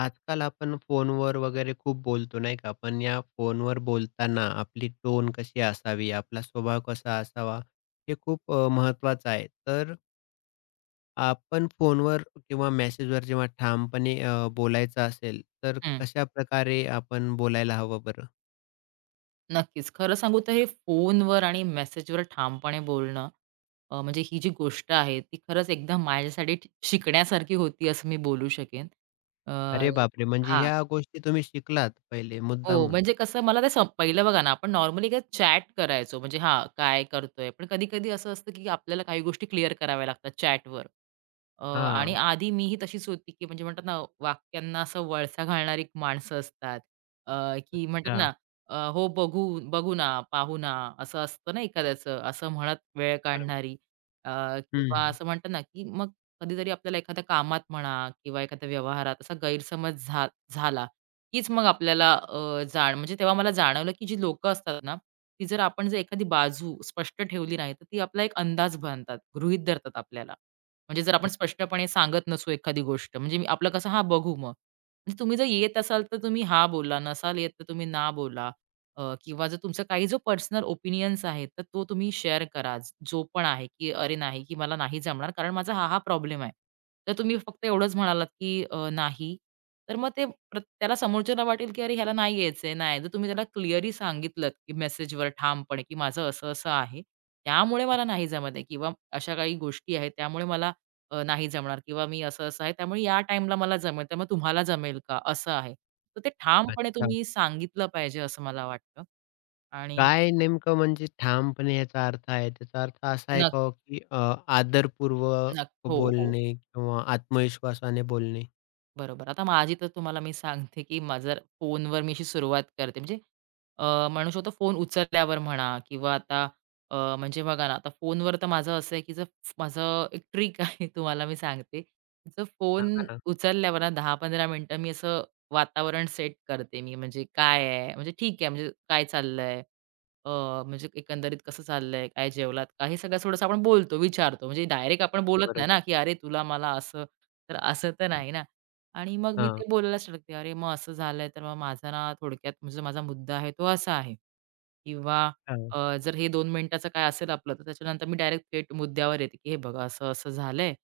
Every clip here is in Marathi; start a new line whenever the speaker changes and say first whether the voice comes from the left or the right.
left: आजकाल आपण फोनवर वगैरे खूप बोलतो नाही का? पण या फोनवर बोलताना आपली टोन कशी असावी, आपला स्वभाव कसा असावा, हे खूप महत्त्वाचं आहे. तर आपण फोनवर किंवा मेसेजवर जेव्हा ठामपणे बोलायचं असेल, तर
right: हं,
left: कशाप्रकारे आपण बोलायला हवं बरं?
right: नक्कीच. खरं सांगू तर हे फोनवर आणि मेसेजवर ठामपणे बोलणं अ, म्हणजे ही जी गोष्ट आहे ती खरंच एकदम माझ्यासाठी शिकण्यासारखी होती असं मी बोलू शकेन. अ,
left: अरे बापरे! म्हणजे
right: हां.
left: ह्या गोष्टी तुम्ही शिकलात पहिले
right: हो,
left: मुद्दामून?
right: म्हणजे कसं मला ते पहिलं बघा ना, आपण नॉर्मली काय चॅट करायचो, म्हणजे हां, काय करतोय? पण कधी-कधी असं असतं, की आपल्याला काही गोष्टी क्लिअर कराव्या लागतात चॅटवर. अ, आणि
left: हां.
right: आधी मीही तशीच होती, की म्हणजे म्हणतात ना, वाक्यांना असं वळसा घालणारी माणसं असतात. अ, की म्हणतात
left: अच्छा.
right: ना, अ, "हो, बघू, बघू ना, पाहू ना," असं असतं ना एखाद्याचं, असं म्हणत वेळ
left: बरोबर.
right: काढणारी. अ, किंवा
left: हं,
right: असं म्हणतात ना, की मग कधीतरी आपल्याला एखाद्या कामात म्हणा किंवा एखाद्या व्यवहारात असा गैरसमज झाला तीच मग आपल्याला अ, जाण म्हणजे तेव्हा मला जाणवलं, की जी लोकं असतात ना, ती जर आपण जर एखादी बाजू स्पष्ट ठेवली नाही, तर ती आपला एक अंदाज बांधतात, गृहीत धरतात आपल्याला. म्हणजे जर आपण स्पष्टपणे सांगत नसू एखादी गोष्ट, म्हणजे मी आपलं कसं, "हां, बघू मग." म्हणजे तुम्ही जर येत असाल, तर तुम्ही हां बोला, नसाल येत, तर तुम्ही ना बोला. किंवा जर तुमचा काही जो पर्सनल ओपिनियन्स आहे, तर तो तुम्ही शेअर करा. जो पण आहे, की "अरे नाही, की मला नाही जमणार, कारण माझा हा प्रॉब्लेम आहे." तर तुम्ही फक्त एवढंच म्हणालात, की "नाही," तर मग ते परत समोरच्याला वाटेल की अरे ह्याला नाही यायचंय, नाही. जर तुम्ही त्याला क्लिअरली सांगितलत की मेसेजवर ठामपणे की माझं असं-असं आहे. त्यामुळे मला नाही जमत आहे किंवा अशा काही गोष्टी आहेत त्यामुळे मला नाही जमणार किंवा मी असं-असं आहे त्यामुळे या टाईमला मला जमेल, त्यामुळे तुम्हाला जमेल का? असं आहे. तर ते ठामपणे
left: अच्छा.
right: तुम्ही सांगितलं पाहिजे असं मला वाटतं आणि
left: काय नेमकं म्हणजे ठामपणे याचा अर्थ आहे? त्याचा अर्थ असा आहे का हो,
right: नक्की,
left: की आदरपूर्वक
right: नक्की. हो, हो.
left: बोलणे किंवा आत्मविश्वासाने बोलणे?
right: बरोबर. आता माझी तर तुम्हाला मी सांगते, की माझं जर फोनवर मी अशी सुरुवात करते. म्हणजे अ, म्हणू शकतो फोन उचलल्यावर म्हणा किंवा आता म्हणजे बघा ना, आता फोनवर तर माझं असं आहे, की जर माझं एक ट्रिक आहे तुम्हाला मी सांगते. जर फोन
left: सांगा ना?
right: उचलल्यावर ना 10-15 मिनिटं मी असं वातावरण सेट करते मी. म्हणजे काय आहे? म्हणजे ठीक आहे, म्हणजे काय चाललंय? अ, म्हणजे एकंदरीत कसं चाललंय? काय जेवलात का? हे सगळं थोडंसं आपण बोलतो, विचारतो. म्हणजे डायरेक्ट आपण बोलत नाही ना,
left: बरोबर.
right: की "अरे, तुला मला असं." तर असं तर नाही ना. आणि मग मी
left: हां,
right: ते बोलायला स्टार्ट करते, "अरे, मग असं झालंय, तर मग माझा ना थोडक्यात म्हणजे माझा मुद्दा आहे तो असा आहे." किंवा
left: हां,
right: जर हे 2 मिनिटाचं काय असेल आपलं, तर त्याच्यानंतर मी डायरेक्ट थेट मुद्द्यावर येते, की "हे बघा, असं-असं झालंय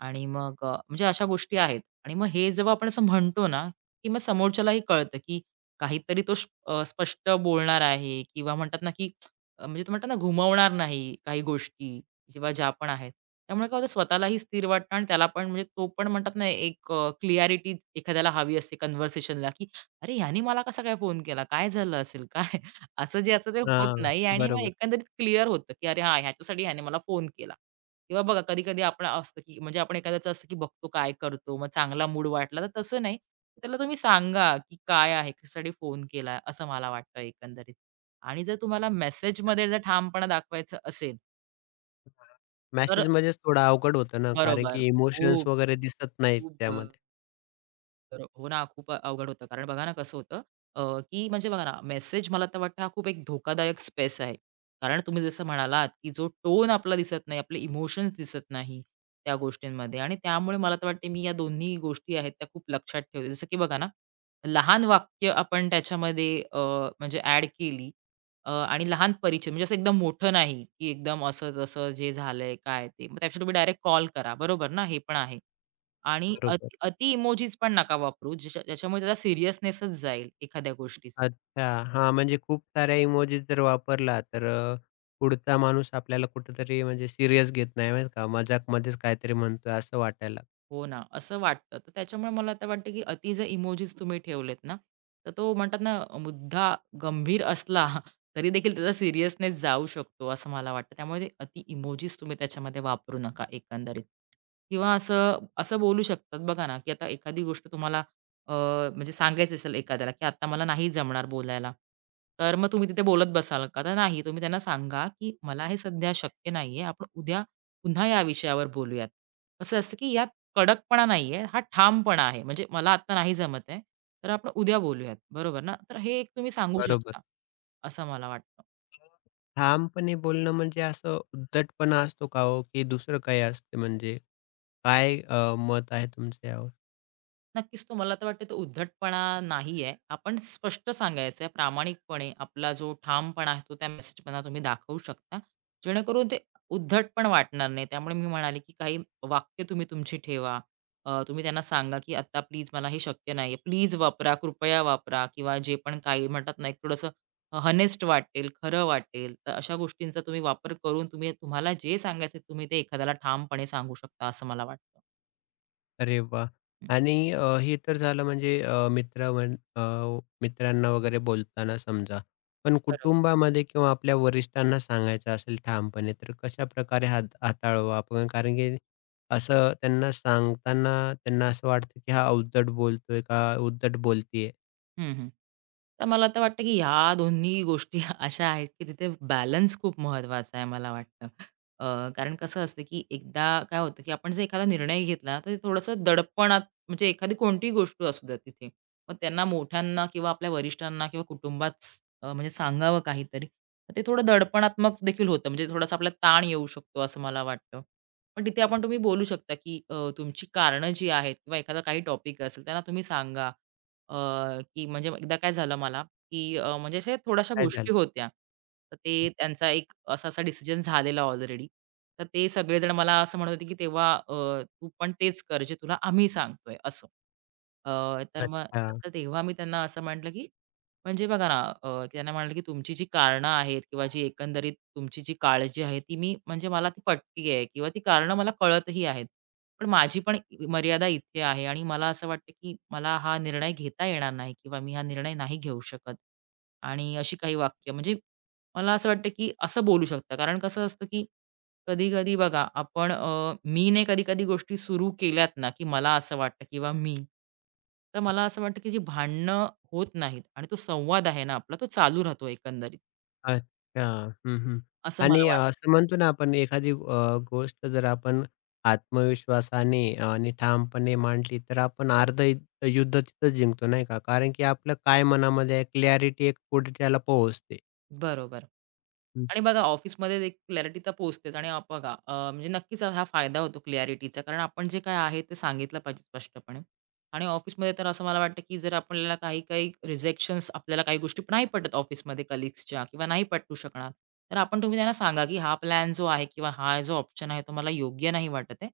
right: आणि मग म्हणजे अशा गोष्टी आहेत." आणि मग हे जेव्हा आपण असं म्हणतो ना, की मग समोरच्यालाही कळतं, की काहीतरी तो स्पष्ट बोलणार आहे किंवा म्हणतात ना, की म्हणजे तो म्हणतात ना, घुमवणार नाही काही गोष्टी किंवा ज्या पण आहेत. त्यामुळे काय होतं स्वतःलाही स्थिर वाटतं आणि त्याला पण म्हणजे तो पण म्हणतात ना एक क्लिअॅरिटी एखाद्याला हवी असते कन्व्हर्सेशनला, की "अरे, ह्याने मला कसा काय फोन केला? काय झालं असेल काय?" असं जे असतं ते होत
left: हां.
right: नाही आणि मग
left: बरोबर.
right: एकंदरीत क्लिअर होतं, की "अरे, हां, ह्याच्यासाठी ह्याने मला फोन केला." किंवा बघा कधी-कधी आपण असतं, की म्हणजे आपण एखाद्याचं असतं, की बघतो काय करतो, मग चांगला मूड वाटला तर तसं नाही. त्याला तुम्ही सांगा, की "काय आहे? कशासाठी फोन केला?" असं मला वाटतं एकंदरीत. आणि जर तुम्हाला मेसेजमध्ये जर ठामपणा दाखवायचं असेल
left: मेसेजमध्येच थोडं अवघड होतं ना, कारण
right: बरोबर.
left: की इमोशन्स
right: खूप,
left: वगैरे दिसत नाहीत
right: खूप बरो
left: त्यामध्ये.
right: हो ना, खूप अवघड होतं. कारण बघा ना कसं होतं, अ, की म्हणजे बघा ना मेसेज मला तर वाटतं हा खूप एक धोकादायक स्पेस आहे. कारण तुम्ही जसं म्हणालात, की जो टोन आपला दिसत नाही, आपले इमोशन्स दिसत नाही त्या गोष्टींमध्ये आणि त्यामुळे मला तर वाटते मी या दोन्ही गोष्टी आहेत त्या खूप लक्षात ठेवते. जसं की बघा ना, लहान वाक्य आपण त्याच्यामध्ये म्हणजे ॲड केली आणि लहान परिचय म्हणजे असं एकदम मोठं नाही, की एकदम असं तसं जे झालंय काय ते. मग त्यापेक्षा तुम्ही डायरेक्ट कॉल करा. बरोबर ना? हे पण आहे. आणि अति
left: बरोबर.
right: इमोजीस पण नका वापरू, ज्याच्यामुळे त्याचा सीरियसनेसच जाईल एखाद्या गोष्टीचा.
left: अच्छा. हां, म्हणजे खूप साऱ्या इमोजी जर वापरला, तर पुढचा माणूस आपल्याला कुठेतरी म्हणजे सीरियस घेत नाही, माहीत का? मजाकमध्येच काहीतरी म्हणतोय असं वाटायला.
right: हो ना, असं वाटतं. तर त्याच्यामुळे मला आता वाटतं, की अति जे इमोजीस तुम्ही ठेवलेत ना, तर तो म्हणतात ना, मुद्दा गंभीर असला तरी देखील त्याचा सीरियसनेस जाऊ शकतो, असं मला वाटतं. त्यामुळे ते अति इमोजीस तुम्ही त्याच्यामध्ये वापरू नका एकंदरीत. किंवा असं असं बोलू शकतात बघा ना, की आता एखादी गोष्ट तुम्हाला अ, म्हणजे सांगायची असेल एखाद्याला, की "आता मला नाही जमणार बोलायला." तर मग तुम्ही तिथे बोलत बसाल का? तर नाही. तुम्ही त्यांना सांगा, की "मला हे सध्या शक्य नाहीये. आपण उद्या पुन्हा या विषयावर बोलूयात." कसं असतं, की यात कडकपणा नाहीये, हा ठामपणा आहे. म्हणजे मला आत्ता नाही जमत आहे, तर आपण उद्या बोलूयात, बरोबर ना? तर हे एक तुम्ही सांगू
left: बरोबर.
right: शकता, असं मला वाटतं.
left: ठामपणे बोलणं म्हणजे असं उद्धटपणा असतो का हो, की दुसरं काही असते म्हणजे? काय मत आहे तुमचं यावर?
right: नक्कीच तो मला तर वाटतं तो उद्धटपणा नाही आहे. आपण स्पष्ट सांगायचं आहे प्रामाणिकपणे आपला जो ठामपणा आहे तो त्या मेसेजमधनं तुम्ही दाखवू शकता. जेणेकरून ते उद्धट पण वाटणार नाही. त्यामुळे मी म्हणाले, की काही वाक्य तुम्ही तुमची ठेवा. तुम्ही त्यांना सांगा, की "आत्ता प्लीज मला हे शक्य नाही प्लीज वापरा, कृपया वापरा" किंवा जे पण काही म्हणतात ना, एक थोडंसं हनेस्ट वाटेल, खरं वाटेल. तर अशा गोष्टींचा तुम्ही वापर करून तुम्ही तुम्हाला जे सांगायचं तुम्ही ते एखाद्याला ठामपणे सांगू शकता असं मला वाटतं.
left: अरे वाह! आणि हे तर झालं म्हणजे अ, मित्र म्हण अ, मित्रांना वगैरे बोलताना समजा. पण
right: हं.
left: कुटुंबामध्ये किंवा आपल्या वरिष्ठांना सांगायचं असेल ठामपणे, तर कशाप्रकारे हात हाताळावं आपण? कारण की असं त्यांना सांगताना त्यांना असं वाटतं, की हा उद्धट बोलतोय का उद्धट बोलतीये?
right: हं, हं. तर मला तर वाटतं, की ह्या दोन्ही गोष्टी अशा आहेत, की तिथे बॅलन्स खूप महत्त्वाचा आहे मला वाटतं. कारण कसं असतं, की एकदा काय होतं, की आपण जर एखादा निर्णय घेतला, तर ते थोडंसं दडपणात म्हणजे एखादी कोणतीही गोष्ट असू द्या तिथे. मग त्यांना मोठ्यांना किंवा आपल्या वरिष्ठांना किंवा कुटुंबात म्हणजे सांगावं काहीतरी. तर ते थोडं दडपणात्मक देखील होतं. म्हणजे थोडासा आपला ताण येऊ शकतो असं मला वाटतं. पण तिथे आपण तुम्ही बोलू शकता, की तुमची कारणं जी आहेत किंवा एखादा काही टॉपिक असेल त्यांना तुम्ही सांगा. अ, की म्हणजे एकदा काय झालं मला, की म्हणजे अशा थोड्याशा
left: काय झालं?
right: गोष्टी होत्या. तर ते त्यांचा एक असा-असा डिसिजन झालेला ऑलरेडी. तर ते सगळेजण मला असं म्हणत होते, की तेव्हा तू पण तेच कर जे तुला आम्ही सांगतोय असं. अ, तर मग
left: अच्छा.
right: तर तेव्हा मी त्यांना असं म्हटलं, की म्हणजे बघा ना त्यांना म्हटलं, की तुमची जी कारणं आहेत किंवा जी एकंदरीत तुमची जी काळजी आहे ती मी म्हणजे मला ती पटती आहे किंवा ती कारणं मला कळतही आहेत. पण माझी पण मर्यादा इथे आहे आणि मला असं वाटतं, की मला हा निर्णय घेता येणार नाही किंवा मी हा निर्णय नाही घेऊ शकत. आणि अशी काही वाक्य म्हणजे मला असं वाटतं, की असं बोलू शकता. कारण कसं असतं, की कधी-कधी बघा आपण मीने कधी-कधी गोष्टी सुरू केल्यात ना, की मला असं वाटतं किंवा मी, तर मला असं वाटतं, की जी भांडणं होत नाहीत आणि तो संवाद आहे ना आपला, तो चालू राहतो एकंदरीत,
left: अच्छा. हं, हं.
right: असं
left: आणि
right: मला वाटतं.
left: असं म्हणतो ना आपण एखादी गोष्ट जर आपण आत्मविश्वासाने आणि ठामपणे मांडली, तर आपण अर्ध यु युद्ध तिथंच जिंकतो नाही का? कारण की आपलं काय मनामध्ये आहे क्लॅरिटी एक कुठे त्याला पोहोचते.
right: बरोबर.
left: हं.
right: आणि बघा ऑफिसमध्ये एक क्लॅरिटी तर पोहोचतेच आणि बघा म्हणजे नक्कीच हा फायदा होतो क्लॅरिटीचा कारण आपण जे काय आहे ते सांगितलं पाहिजे स्पष्टपणे आणि ऑफिसमध्ये तर असं मला वाटतं की जर आपल्याला काही काही रिजेक्शन्स आपल्याला काही गोष्टी नाही पटत ऑफिसमध्ये कलिग्सच्या किंवा नाही पटू शकणार तर तुम्ही त्यांना सांगा की हा प्लॅन जो आहे किंवा हा जो ऑप्शन आहे तो मला योग्य नाही वाटत आहे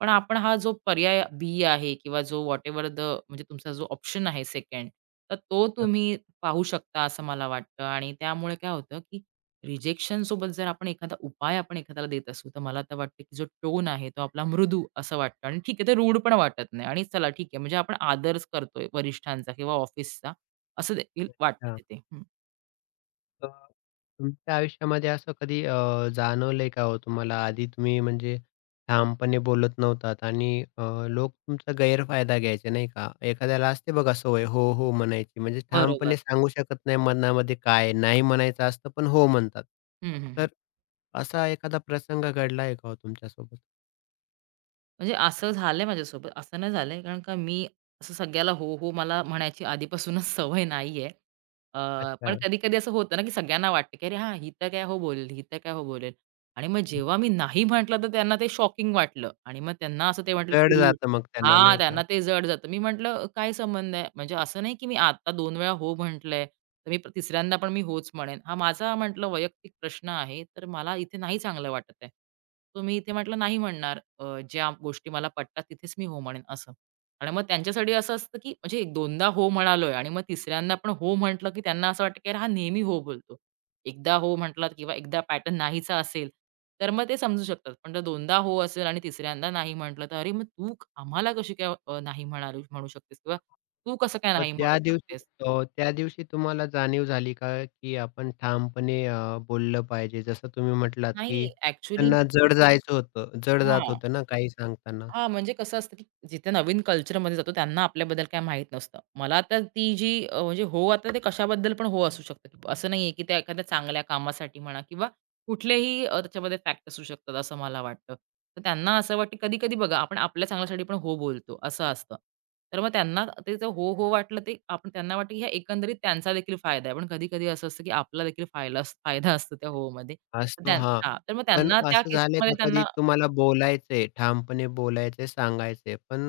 right: पण आपण हा जो पर्याय बी आहे किंवा जो वॉट एव्हर द म्हणजे तुमचा जो ऑप्शन आहे सेकंड तर तो तुम्ही पाहू शकता असं मला वाटतं आणि त्यामुळे काय होतं की रिजेक्शन सोबत जर आपण एखादा उपाय एखाद्याला देत असू, तर मला तर वाटतं की जो टोन आहे तो आपला मृदू असं वाटतं आणि ठीक आहे ते रूड पण वाटत नाही आणि चला ठीक आहे म्हणजे आपण आदरच करतोय वरिष्ठांचा किंवा ऑफिसचा असं देखील वाटतं
left: अच्छा.
right: तिथे. हं.
left: अ, तुमच्या आयुष्यामध्ये असं कधी जाणवलंय का हो तुम्हाला? आधी तुम्ही म्हणजे ठामपणे बोलत नव्हतात आणि अ, लोक तुमचा गैरफायदा घ्यायचे, नाही का? एखाद्याला असते बघा सवय हो, हो म्हणायची. म्हणजे
right: बरोबर.
left: ठामपणे सांगू शकत नाही मनामध्ये काय नाही म्हणायचं असतं, पण हो म्हणतात.
right: हं, हं, हं.
left: तर असा एखादा प्रसंग घडलाय का हो तुमच्यासोबत?
right: म्हणजे असं झालंय माझ्यासोबत. असं नाही झालंय, कारण का मी असं सगळ्याला हो, हो मला म्हणायची आधीपासूनच सवय नाहीये. अ, पण
left: अच्छा.
right: कधी-कधी असं होतं ना, की सगळ्यांना वाटतं, की "अरे हां, ही तर काय हो बोलेल, ही तर काय हो बोलेल." आणि मग जेव्हा मी नाही म्हटलं, तर त्यांना ते शॉकिंग वाटलं आणि मग त्यांना असं ते म्हटलं,
left: जड
right: की
left: जातं मग त्यांना,
right: हां,
left: नाही का?
right: त्यांना ते जड जातं. मी म्हटलं, "काय संबंध आहे?" म्हणजे असं नाही, की मी आता 2 वेळा हो म्हटलंय तर मी तिसऱ्यांदा पण मी होच म्हणेन. हा माझा म्हटलं वैयक्तिक प्रश्न आहे, तर मला इथे नाही चांगलं वाटत आहे. तो मी इथे म्हटलं नाही म्हणणार. ज्या गोष्टी मला पटतात तिथेच मी हो म्हणेन असं. आणि मग त्यांच्यासाठी असं असतं, की म्हणजे एक दोनदा हो म्हणालोय आणि मग तिसऱ्यांदा पण हो म्हटलं, की त्यांना असं वाटतं, की "अरे हा नेहमी हो बोलतो." एकदा हो म्हटलात किंवा एकदा पॅटर्न नाहीचा असेल, तर मग ते समजू शकतात. पण जर दोनदा हो असेल आणि तिसऱ्यांदा नाही म्हटलं, तर "अरे मग तू आम्हाला कशी काय नाही म्हणाली म्हणू शकतेस किंवा तू कसं काय
left: मग
right: नाही म्हणू
left: त्या दिवशी
right: शकतेस?"
left: त्या दिवशी तुम्हाला जाणीव झाली का, की आपण ठामपणे बोललं पाहिजे? जसं तुम्ही म्हटलात, की
right: नाही, ॲक्चुअली
left: त्यांना जड जायचं होतं जड जात
right: हां.
left: होतं ना काही सांगताना.
right: हां, म्हणजे कसं असतं, की जिथे नवीन कल्चरमध्ये जातो त्यांना आपल्याबद्दल काही माहीत नसतं. मला आता ती जी म्हणजे हो आता ते कशाबद्दल पण हो असू शकतं. की असं नाहीये, की त्या एखाद्या चांगल्या कामासाठी म्हणा किंवा कुठलेही त्याच्यामध्ये फॅक्ट असू शकतात असं मला वाटतं. तर त्यांना असं वाटतं कधी-कधी बघा आपण आपल्या चांगल्यासाठी पण हो बोलतो असं असतं. तर मग त्यांना त्याचं हो वाटलं ते आपण त्यांना वाटतं, की ह्या एकंदरीत त्यांचा देखील फायदा आहे. पण कधी-कधी असं असतं, की आपला देखील फायदा असतो त्या हो मध्ये. तर
left: असतो
right: त्यां
left: हां.
right: हां, तर मग
left: पण
right: त्यांना त्या
left: असं झालंय
right: केसेसमध्ये
left: का कधी तुम्हाला बोलायचंय, ठामपणे बोलायचंय, सांगायचंय, पण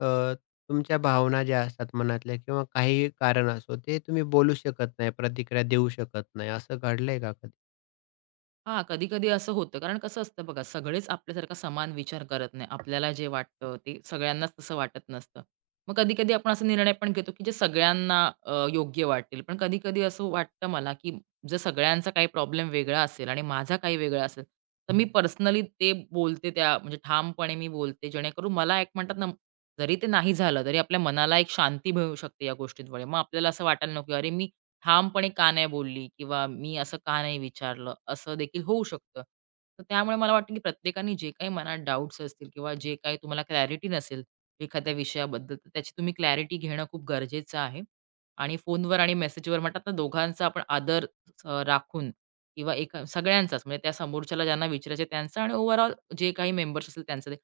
left: अ, तुमच्या भावना ज्या असतात मनातल्या किंवा काहीही कारण असो, ते तुम्ही बोलू शकत नाही, प्रतिक्रिया देऊ शकत नाही. असं घडलंय का कधी?
right: हां, कधी-कधी असं होतं. कारण कसं असतं बघा, सगळेच आपल्यासारखा समान विचार करत नाही. आपल्याला जे वाटतं ते सगळ्यांनाच तसं वाटत नसतं. मग कधी-कधी आपण असा निर्णय पण घेतो, की जे सगळ्यांना योग्य वाटेल. पण कधी-कधी असं वाटतं मला, की जर सगळ्यांचा काही प्रॉब्लेम वेगळा असेल आणि माझा काही वेगळा असेल, तर मी पर्सनली ते बोलते त्या म्हणजे ठामपणे मी बोलते. जेणेकरून मला एक म्हणतात ना, जरी ते नाही झालं, तरी आपल्या मनाला एक शांती मिळू शकते या गोष्टींमुळे. मग आपल्याला असं वाटायला नको, "अरे, मी ठामपणे का नाही बोलली किंवा मी असं का नाही विचारलं", असं देखील होऊ शकतं. तर त्यामुळे मला वाटतं की प्रत्येकाने जे काही मनात डाउट्स असतील किंवा जे काही तुम्हाला क्लॅरिटी नसेल एखाद्या विषयाबद्दल, तर त्याची तुम्ही क्लॅरिटी घेणं खूप गरजेचं आहे. आणि फोनवर आणि मेसेजवर म्हणतात ना, दोघांचा आपण आदर राखून किंवा एका सगळ्यांचाच म्हणजे त्या समोरच्याला ज्यांना विचारायचं त्यांचा आणि ओव्हरऑल जे काही मेंबर्स असतील त्यांचं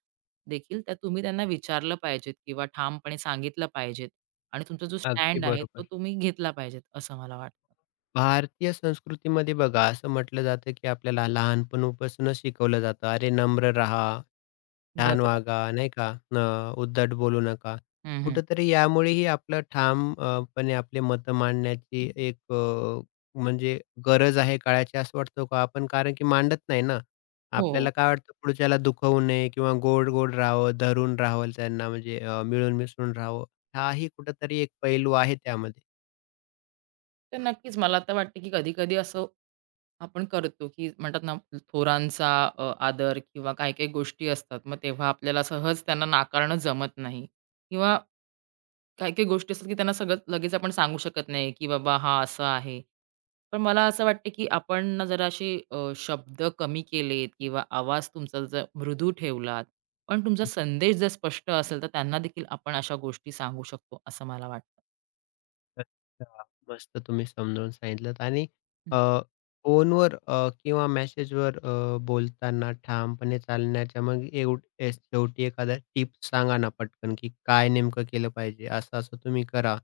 right: देखील, तर तुम्ही त्यांना विचारलं पाहिजेत किंवा ठामपणे सांगितलं पाहिजे. आणि तुमचा जो
left: अगदी
right: स्टँड आहे, तो
left: बरोबर.
right: तुम्ही घेतला पाहिजेत, असं मला वाटतं.
left: भारतीय संस्कृतीमध्ये बघा असं म्हटलं जातं, की आपल्याला लहानपणापासूनच शिकवलं जातं, "अरे नम्र राहा, छान
right: बरोबर.
left: वागा." नाही का? उद्धट बोलू नका.
right: हं, हं.
left: कुठेतरी यामुळेही आपले मतं मांडण्याची एक अ, म्हणजे गरज आहे काळाची असं वाटतं का आपण? कारण की मांडत नाही ना.
right: हो, हो.
left: आपल्याला काय वाटतं पुढच्याला दुखवू नये किंवा गोड-गोड राहावं, धरून राहावं त्यांना म्हणजे मिळून मिसळून राहावं. हाही कुठेतरी एक पैलू आहे त्यामध्ये.
right: तर नक्कीच मला आता वाटतं, की कधी-कधी असं आपण करतो, की म्हणतात ना, थोरांचा आदर किंवा काही-काही गोष्टी असतात. मग तेव्हा आपल्याला सहज त्यांना नाकारणं जमत नाही किंवा काही-काही गोष्टी असतात, की त्यांना सगळं लगेच आपण सांगू शकत नाही, की बाबा हा असा आहे. पण मला असं वाटतं, की आपण ना जरा असे शब्द कमी केलेत किंवा आवाज तुमचा जर मृदू ठेवलात, पण तुमचा संदेश जर स्पष्ट असेल, तर त्यांना देखील आपण अशा गोष्टी सांगू शकतो, असं मला वाटतं.
left: अच्छा. मस्त तुम्ही समजावून सांगितलंत आणि
right: हं.
left: अ, फोनवर किंवा मेसेजवर बोलताना ठामपणे चालण्याच्या मग एव ए शेवटी एखादा टिप्स सांगा ना पटकन, की काय नेमकं केलं पाहिजे? असं-असं तुम्ही करा.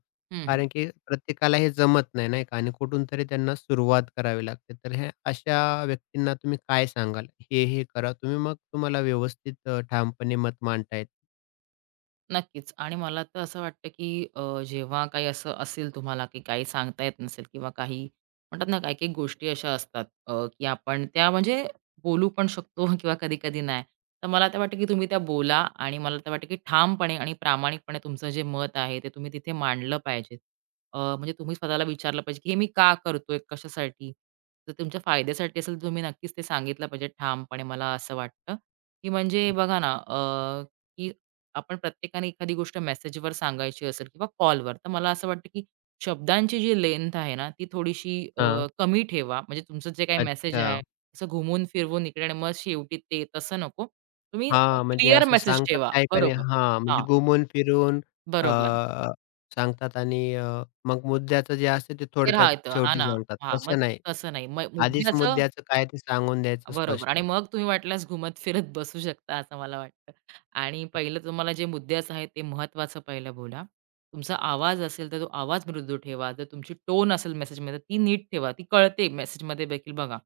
left: कारण की प्रत्येकाला हे जमत नाही, नाही का? आणि कुठून तरी त्यांना सुरुवात करावी लागते. तर हे अशा व्यक्तींना तुम्ही काय सांगाल? हे करा तुम्ही मग तुम्हाला व्यवस्थित ठामपणे मत मांडता येतं.
right: नक्कीच. आणि मला तर असं वाटतं, की जेव्हा काही असं असेल तुम्हाला, की काही सांगता येत नसेल किंवा काही म्हणतात ना, काही-काही गोष्टी अशा असतात, की आपण त्या म्हणजे बोलू पण शकतो किंवा कधी-कधी नाही. तर मला तर वाटतं, की तुम्ही त्या बोला आणि मला तर वाटतं, की ठामपणे आणि प्रामाणिकपणे तुमचं जे मत आहे, ते तुम्ही तिथे मांडलं पाहिजे. म्हणजे तुम्ही स्वतःला विचारलं पाहिजे, की हे मी का करतोय? कशासाठी? तर तुमच्या फायद्यासाठी असेल, तर तुम्ही नक्कीच ते सांगितलं पाहिजे ठामपणे. मला असं वाटतं, की म्हणजे बघा ना, की आपण प्रत्येकाने एखादी गोष्ट मेसेजवर सांगायची असेल किंवा कॉलवर, तर मला असं वाटतं की शब्दांची जी लेंथ आहे ना, ती थोडीशी
left: हां.
right: कमी ठेवा. म्हणजे तुमचं जे काही मेसेज
left: अच्छा.
right: आहे, असं घुमून फिरवून इकडे आणि मग शेवटी ते, तसं नको. तुम्ही
left: हां, म्हणजे
right: क्लिअर
left: असं
right: मेसेज
left: सांगतात
right: ठेवा.
left: काही का नाही
right: बरोबर.
left: हां, म्हणजे
right: हां,
left: घुमून फिरून
right: बरोबर.
left: अ, सांगतात आणि मग मुद्द्याचं जे असतं ते
right: ते
left: थोडक्यात
right: राहतं. हां
left: शेवटी
right: ना.
left: सांगतात.
right: हां, मग
left: तसं नाही.
right: तसं नाही. मग
left: आधीच
right: मुद्द्याचं
left: मुद्द्याचं काय ते सांगून द्यायचं
right: बरोबर
left: स्पष्ट.
right: आणि मग तुम्ही वाटल्यास घुमत-फिरत बसू शकता असं मला वाटतं. आणि पहिलं तुम्हाला जे मुद्द्याचं आहे ते महत्त्वाचं पहिलं बोला. तुमचा आवाज असेल तर तो आवाज मृदू ठेवा. जर तुमची टोन असेल मेसेजमध्ये ती नीट ठेवा. ती कळते मेसेजमध्ये देखील बघा,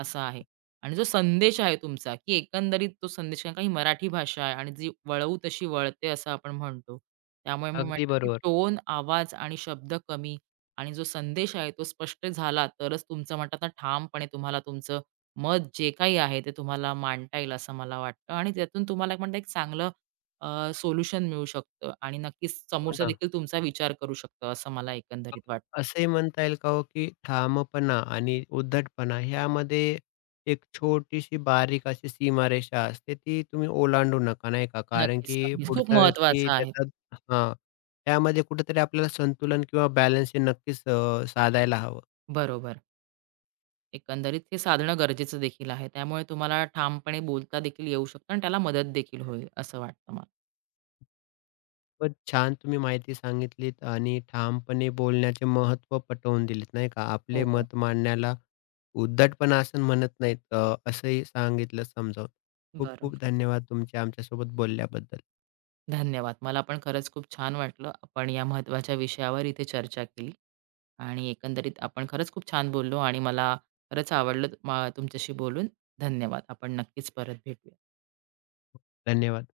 right: असं आहे. आणि जो संदेश आहे तुमचा, की एकंदरीत तो संदेश कारण का मराठी भाषा आहे आणि जी वळवू तशी वळते असं आपण म्हणतो. त्यामुळे मी
left: अगदी
right: म्हटलं, की
left: बरोबर.
right: टोन, आवाज आणि शब्द कमी आणि जो संदेश आहे तो स्पष्ट झाला तरच तुमचं म्हणतात ना ठामपणे तुम्हाला तुमचं मत जे काही आहे ते तुम्हाला मांडता येईल असं मला वाटतं आणि त्यातून तुम्हाला एक म्हणता एक चांगलं सोल्युशन मिळू शकतं आणि नक्कीच
left: हो
right: समोरचा
left: ना.
right: देखील तुमचा विचार करू शकतो असं मला
left: अ,
right: एकंदरीत वाटतं.
left: असंही म्हणता येईल का हो, की ठामपणा आणि उद्धटपणा ह्यामध्ये एक छोटीशी बारीक अशी सीमारेषा असते, ती तुम्ही ओलांडू नका, नाही का? कारण
right: नक्कीच,
left: की
right: नक्कीच. खूप
left: पुढचा व्यक्ती
right: महत्वाचं आहे.
left: त्याच्यात हां, त्यामध्ये कुठेतरी आपल्याला संतुलन किंवा बॅलन्स हे नक्कीच साधायला हवं.
right: बरोबर. एकंदरीत हे साधणं गरजेचं देखील आहे. त्यामुळे तुम्हाला ठामपणे बोलता देखील येऊ शकतं आणि त्याला मदत देखील होईल असं वाटतं मला.
left: खूपच छान तुम्ही माहिती सांगितलीत आणि ठामपणे बोलण्याचे महत्त्व पटवून दिलेत नाही का. आपले
right: हो,
left: मत मांडण्याला उद्धटपणा असं म्हणत नाहीत असंही सांगितलं समजावून. खूप खूप
right: बरोबर.
left: धन्यवाद तुमचे आमच्यासोबत बोलल्याबद्दल.
right: धन्यवाद. मला पण खरंच खूप छान वाटलं. आपण या महत्त्वाच्या विषयावर इथे चर्चा केली आणि एकंदरीत आपण खरंच खूप छान बोललो आणि मला खरंच आवडलं म तुमच्याशी बोलून. धन्यवाद. आपण नक्कीच परत भेटूया.
left: धन्यवाद.